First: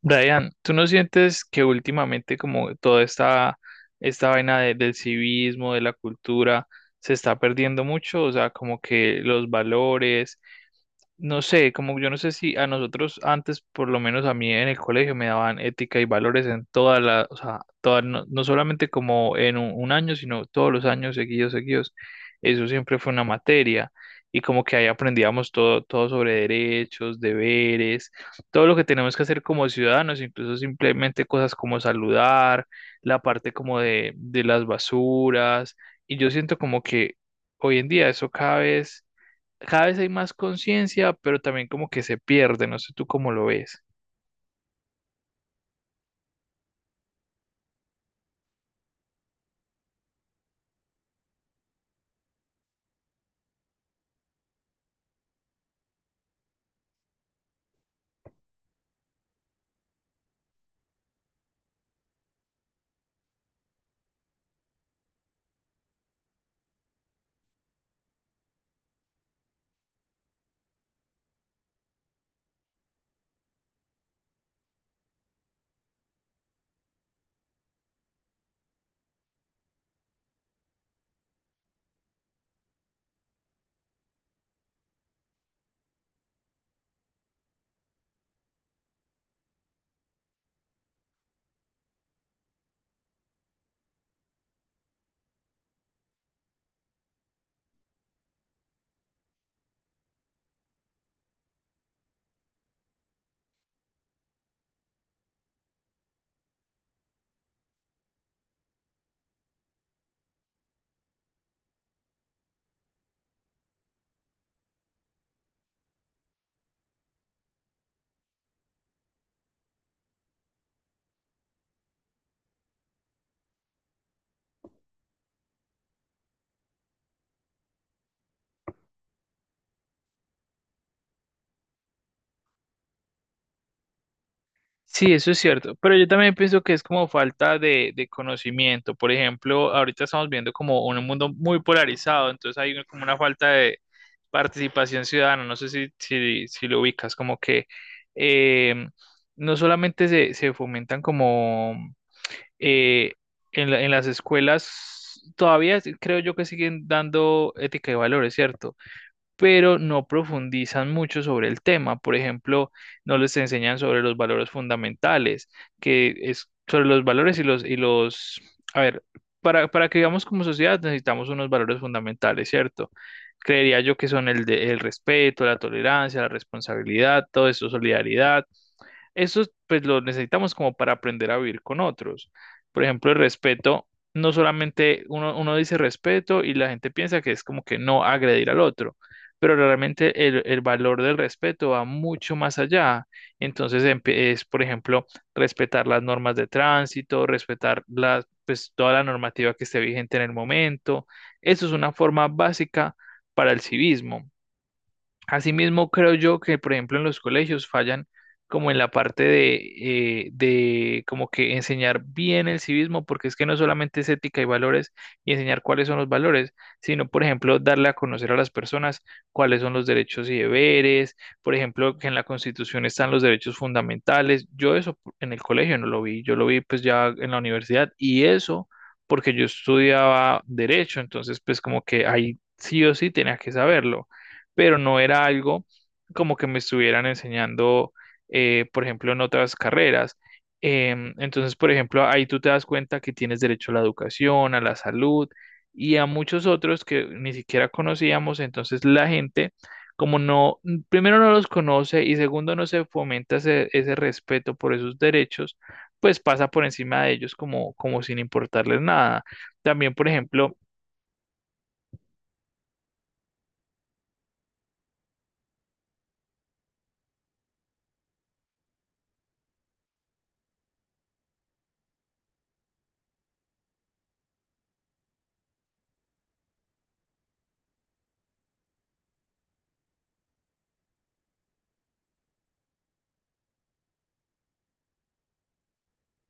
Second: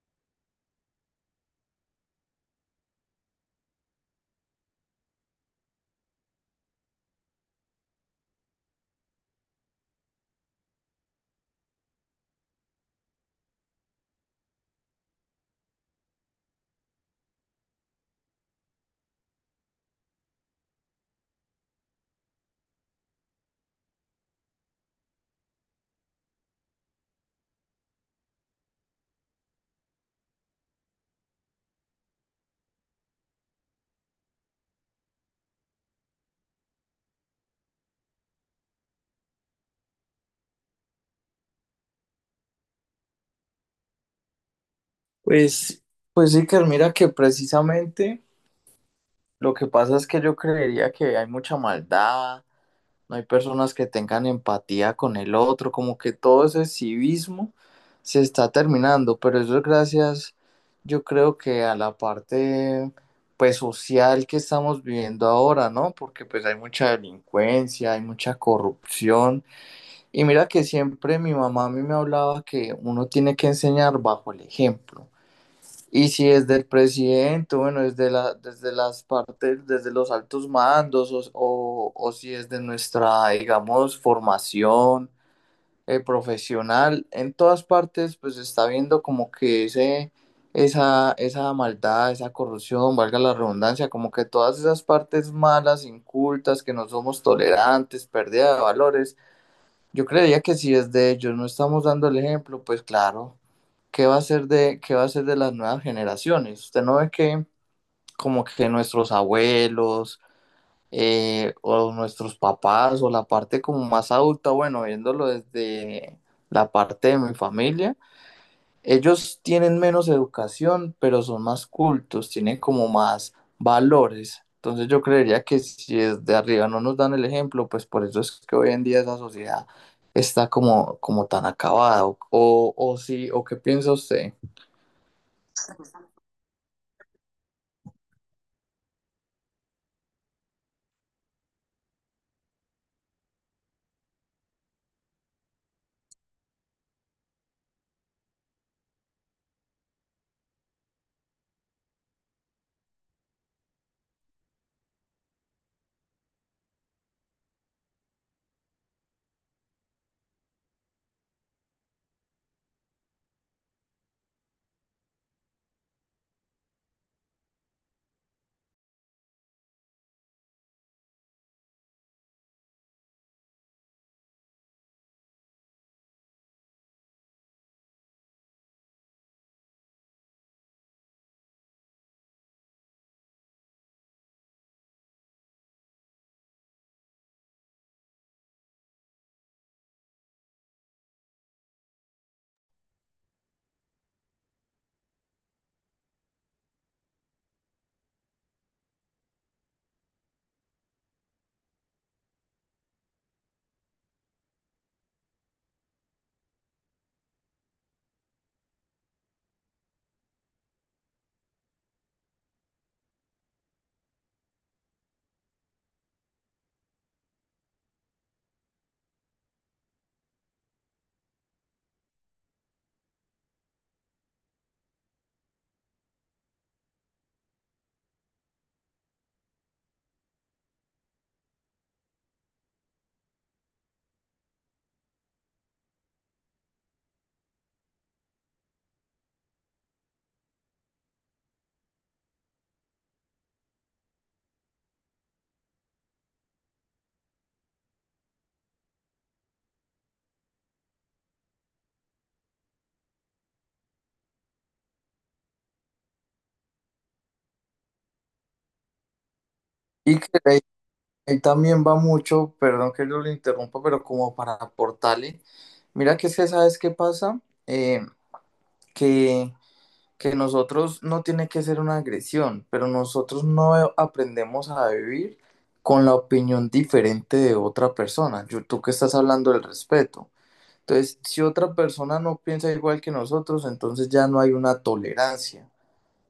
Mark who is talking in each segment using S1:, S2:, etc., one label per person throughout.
S1: Brian, ¿tú no sientes que últimamente como toda esta vaina de- del civismo, de la cultura, se está perdiendo mucho? O sea, como que los valores, no sé, como yo no sé si a nosotros antes, por lo menos a mí en el colegio, me daban ética y valores en toda la, o sea, toda, no, no solamente como en un año, sino todos los años seguidos, seguidos. Eso siempre fue una materia y como que ahí aprendíamos todo, todo sobre derechos, deberes, todo lo que tenemos que hacer como ciudadanos, incluso simplemente cosas como saludar, la parte como de las basuras. Y yo siento como que hoy en día eso cada vez hay más conciencia, pero también como que se pierde, no sé tú cómo lo ves.
S2: Pues, pues sí, que mira que precisamente lo que pasa es que yo creería que hay mucha maldad, no hay personas que tengan empatía con el otro, como que todo ese civismo se está terminando, pero eso es gracias, yo creo que a la parte pues social que estamos viviendo ahora, ¿no? Porque pues hay mucha delincuencia, hay mucha corrupción, y mira que siempre mi mamá a mí me hablaba que uno tiene que enseñar bajo el ejemplo. Y si es del presidente, bueno, desde la, desde las partes, desde los altos mandos, o si es de nuestra, digamos, formación profesional, en todas partes, pues se está viendo como que esa maldad, esa corrupción, valga la redundancia, como que todas esas partes malas, incultas, que no somos tolerantes, pérdida de valores. Yo creería que si es de ellos, no estamos dando el ejemplo, pues claro, ¿qué va a ser de las nuevas generaciones? Usted no ve que como que nuestros abuelos, o nuestros papás o la parte como más adulta, bueno, viéndolo desde la parte de mi familia, ellos tienen menos educación, pero son más cultos, tienen como más valores. Entonces yo creería que si desde arriba no nos dan el ejemplo, pues por eso es que hoy en día esa sociedad está como tan acabada. O sí, o qué piensa usted.
S1: Sí, eso es cierto, pero yo también pienso que es como falta de conocimiento. Por ejemplo, ahorita estamos viendo como un mundo muy polarizado, entonces hay como una falta de participación ciudadana, no sé si lo ubicas, como que eh, no solamente se fomentan como eh, en la- en las escuelas, todavía creo yo que siguen dando ética y valores, ¿cierto? Pero no profundizan mucho sobre el tema. Por ejemplo, no les enseñan sobre los valores fundamentales, que es sobre los valores y los, a ver, para que vivamos como sociedad necesitamos unos valores fundamentales, ¿cierto? Creería yo que son el de el respeto, la tolerancia, la responsabilidad, todo eso, solidaridad, eso pues lo necesitamos como para aprender a vivir con otros. Por ejemplo, el respeto, no solamente uno dice respeto y la gente piensa que es como que no agredir al otro, pero realmente el valor del respeto va mucho más allá. Entonces es, por ejemplo, respetar las normas de tránsito, respetar las, pues, toda la normativa que esté vigente en el momento. Eso es una forma básica para el civismo. Asimismo, creo yo que, por ejemplo, en los colegios fallan como en la parte de como que enseñar bien el civismo, porque es que no solamente es ética y valores y enseñar cuáles son los valores, sino, por ejemplo, darle a conocer a las personas cuáles son los derechos y deberes, por ejemplo, que en la Constitución están los derechos fundamentales. Yo eso en el colegio no lo vi, yo lo vi pues ya en la universidad y eso porque yo estudiaba derecho, entonces pues como que ahí sí o sí tenía que saberlo, pero no era algo como que me estuvieran enseñando, por ejemplo, en otras carreras. Entonces, por ejemplo, ahí tú te das cuenta que tienes derecho a la educación, a la salud y a muchos otros que ni siquiera conocíamos. Entonces, la gente, como no, primero no los conoce y segundo no se fomenta ese respeto por esos derechos, pues pasa por encima de ellos como, como sin importarles nada. También, por
S2: Y que
S1: ejemplo,
S2: ahí, ahí también va mucho, perdón que yo le interrumpa, pero como para aportarle. Mira que es que, ¿sabes qué pasa? Eh, que que nosotros, no tiene que ser una agresión, pero nosotros no aprendemos a vivir con la opinión diferente de otra persona. Yo, tú que estás hablando del respeto. Entonces, si otra persona no piensa igual que nosotros, entonces ya no hay una tolerancia.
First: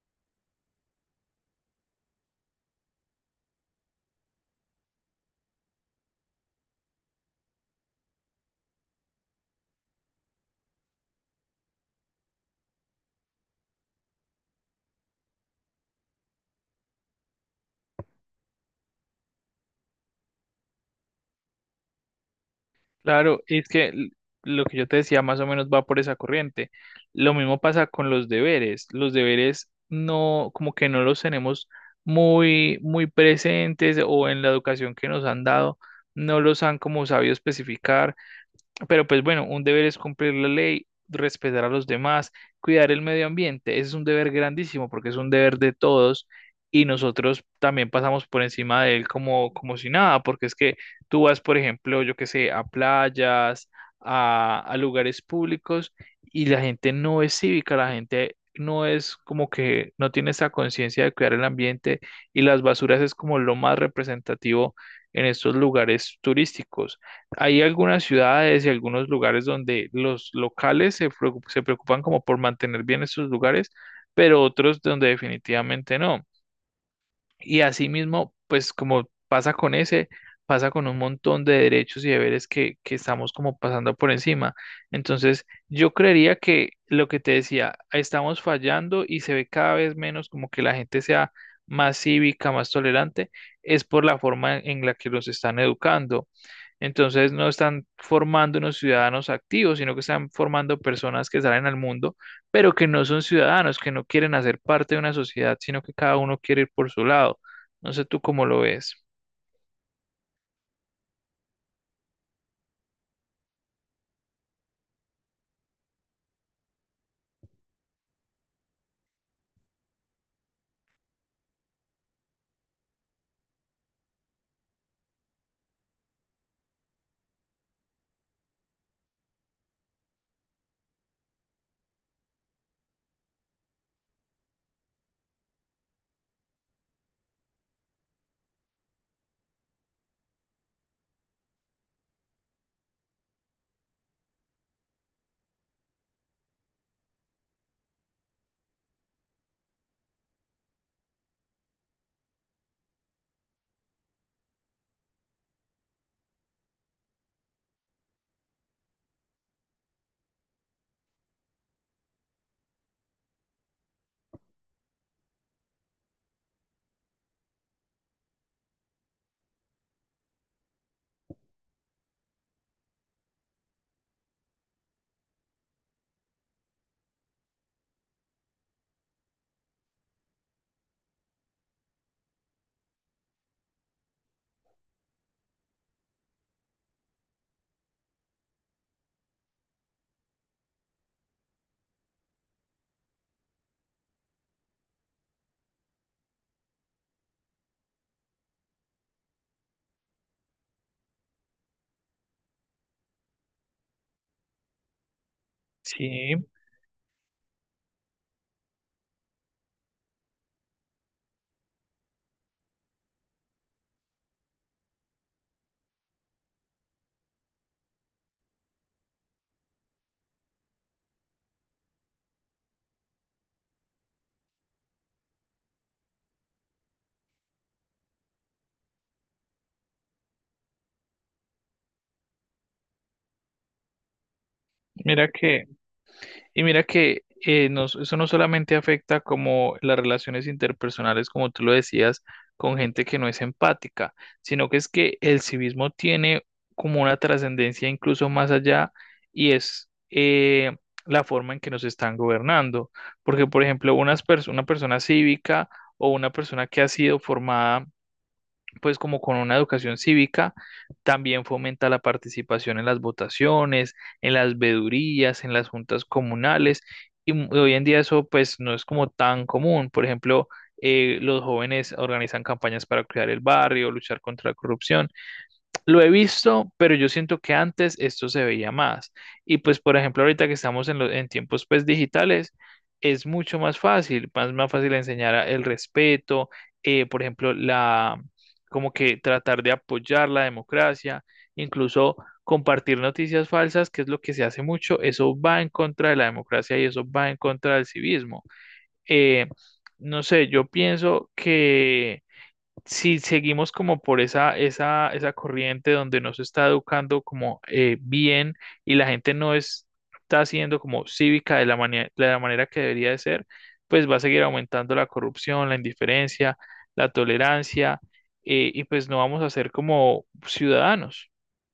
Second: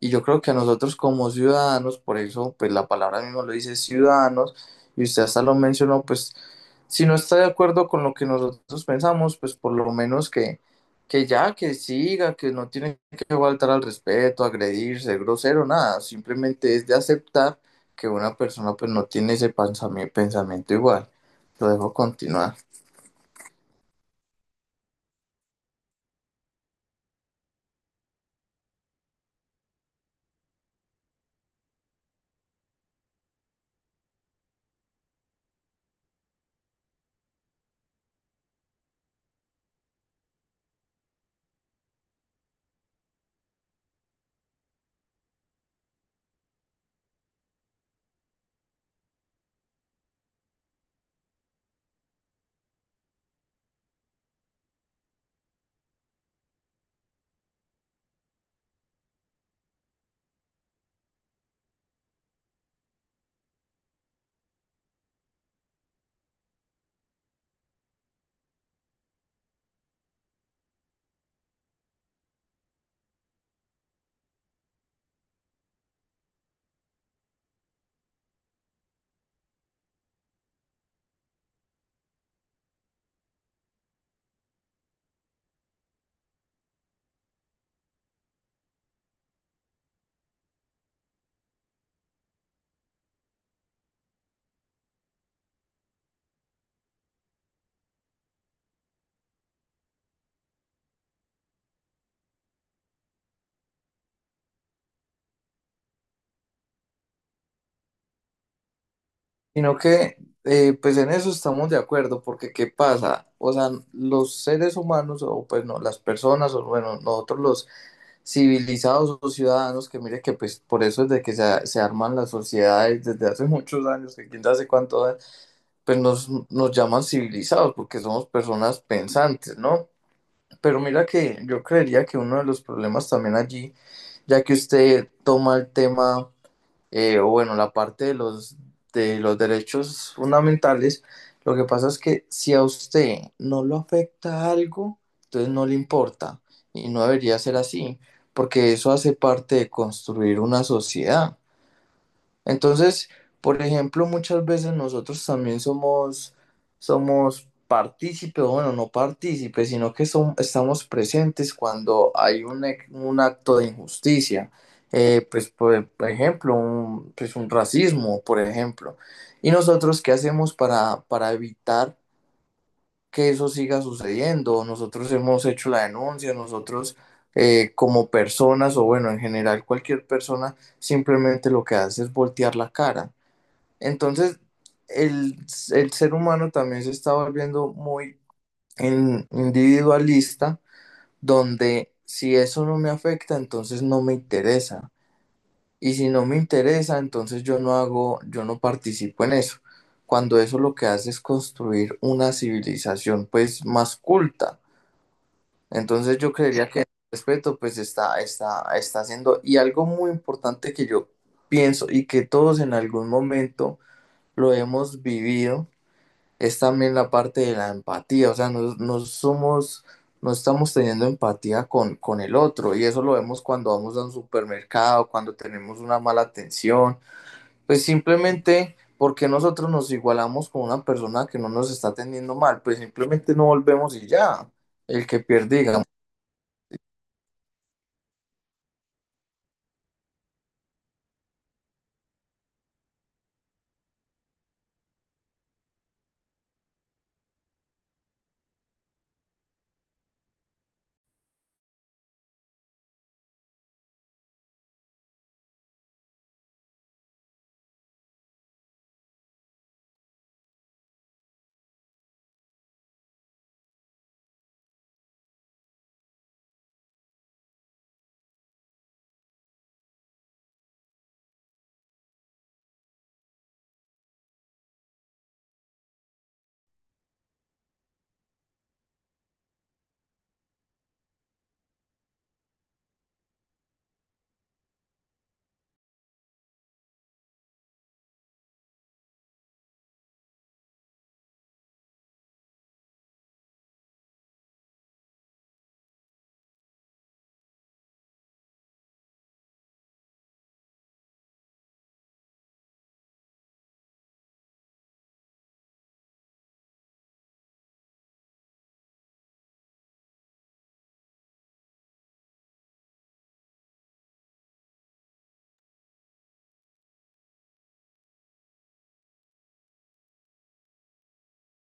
S2: Y yo creo que a nosotros como ciudadanos, por eso pues la palabra mismo lo dice, ciudadanos, y usted hasta lo mencionó, pues si no está de acuerdo con lo que nosotros pensamos, pues por lo menos que ya, que siga, que no tiene que faltar al respeto, agredir, ser grosero, nada, simplemente es de aceptar que una persona pues no tiene ese pensamiento igual. Lo dejo continuar.
S1: claro, y es que lo que yo te decía más o menos va por esa corriente. Lo mismo pasa con los deberes. Los deberes no, como que no los tenemos muy presentes o en la educación que nos han dado, no los han como sabido especificar, pero pues bueno, un deber es cumplir la ley, respetar a los demás, cuidar el medio ambiente. Ese es un deber grandísimo porque es un deber de todos y nosotros también pasamos por encima de él como, como si nada, porque es que tú vas, por ejemplo, yo qué sé, a playas, a lugares públicos y la gente no es cívica, la gente no es como que no tiene esa conciencia de cuidar el ambiente y las basuras es como lo más representativo en estos lugares turísticos. Hay algunas ciudades y algunos lugares donde los locales se preocupan como por mantener bien estos lugares, pero otros donde definitivamente no. Y asimismo, pues como pasa con ese, pasa con un montón de derechos y deberes que estamos como pasando por encima. Entonces, yo creería que lo que te decía, estamos fallando y se ve cada vez menos como que la gente sea más cívica, más tolerante, es por la forma en la que los están educando, entonces no están formando unos ciudadanos activos, sino que están formando personas que salen al mundo, pero que no son ciudadanos, que no quieren hacer parte de una sociedad, sino que cada uno quiere ir por su lado. No sé tú cómo lo ves.
S2: Sino que, pues en eso estamos de acuerdo, porque ¿qué pasa? O sea, los seres humanos, o pues no, las personas, o bueno, nosotros los civilizados o ciudadanos, que mire que pues por eso es de que se arman las sociedades desde hace muchos años, que quién sabe cuánto, pues nos llaman civilizados, porque somos personas pensantes, ¿no? Pero mira que yo creería que uno de los problemas también allí, ya que usted toma el tema, o bueno, la parte de los derechos fundamentales, lo que pasa es que si a usted no lo afecta algo, entonces no le importa y no debería ser así, porque eso hace parte de construir una sociedad. Entonces, por ejemplo, muchas veces nosotros también somos, somos partícipes, o bueno, no partícipes, sino que estamos presentes cuando hay un acto de injusticia. Por ejemplo, pues un racismo, por ejemplo. ¿Y nosotros qué hacemos para evitar que eso siga sucediendo? Nosotros hemos hecho la denuncia, nosotros, como personas, o bueno, en general cualquier persona, simplemente lo que hace es voltear la cara. Entonces, el, el ser humano también se está volviendo muy individualista, donde si eso no me afecta, entonces no me interesa. Y si no me interesa, entonces yo no hago, yo no participo en eso. Cuando eso lo que hace es construir una civilización pues más culta. Entonces yo
S1: Sí,
S2: creería que el respeto pues está haciendo. Y algo muy importante que yo pienso y que todos en algún momento lo hemos vivido es también la parte de la empatía, o sea, no somos, no estamos teniendo empatía con el otro y eso lo vemos cuando vamos a un supermercado, cuando tenemos una mala atención, pues simplemente porque nosotros nos igualamos con una persona que no nos está atendiendo mal, pues simplemente no volvemos y ya, el que
S1: mira
S2: pierde,
S1: que
S2: y
S1: y mira que eso no solamente afecta como las relaciones interpersonales, como tú lo decías, con gente que no es empática, sino que es que el civismo tiene como una trascendencia incluso más allá y es la forma en que nos están gobernando. Porque, por ejemplo, una persona cívica o una persona que ha sido formada pues como con una educación cívica, también fomenta la participación en las votaciones, en las vedurías, en las juntas comunales, y hoy en día eso pues no es como tan común. Por ejemplo, los jóvenes organizan campañas para cuidar el barrio, luchar contra la corrupción. Lo he visto, pero yo siento que antes esto se veía más. Y pues, por ejemplo, ahorita que estamos en, en tiempos pues digitales, es mucho más fácil, más fácil enseñar el respeto, por ejemplo, la, como que tratar de apoyar la democracia, incluso compartir noticias falsas, que es lo que se hace mucho, eso va en contra de la democracia y eso va en contra del civismo. Eh, no sé, yo pienso que si seguimos como por esa corriente donde no se está educando como bien y la gente no es- está siendo como cívica de la de la manera que debería de ser, pues va a seguir aumentando la corrupción, la indiferencia, la tolerancia, y pues no vamos a ser como ciudadanos.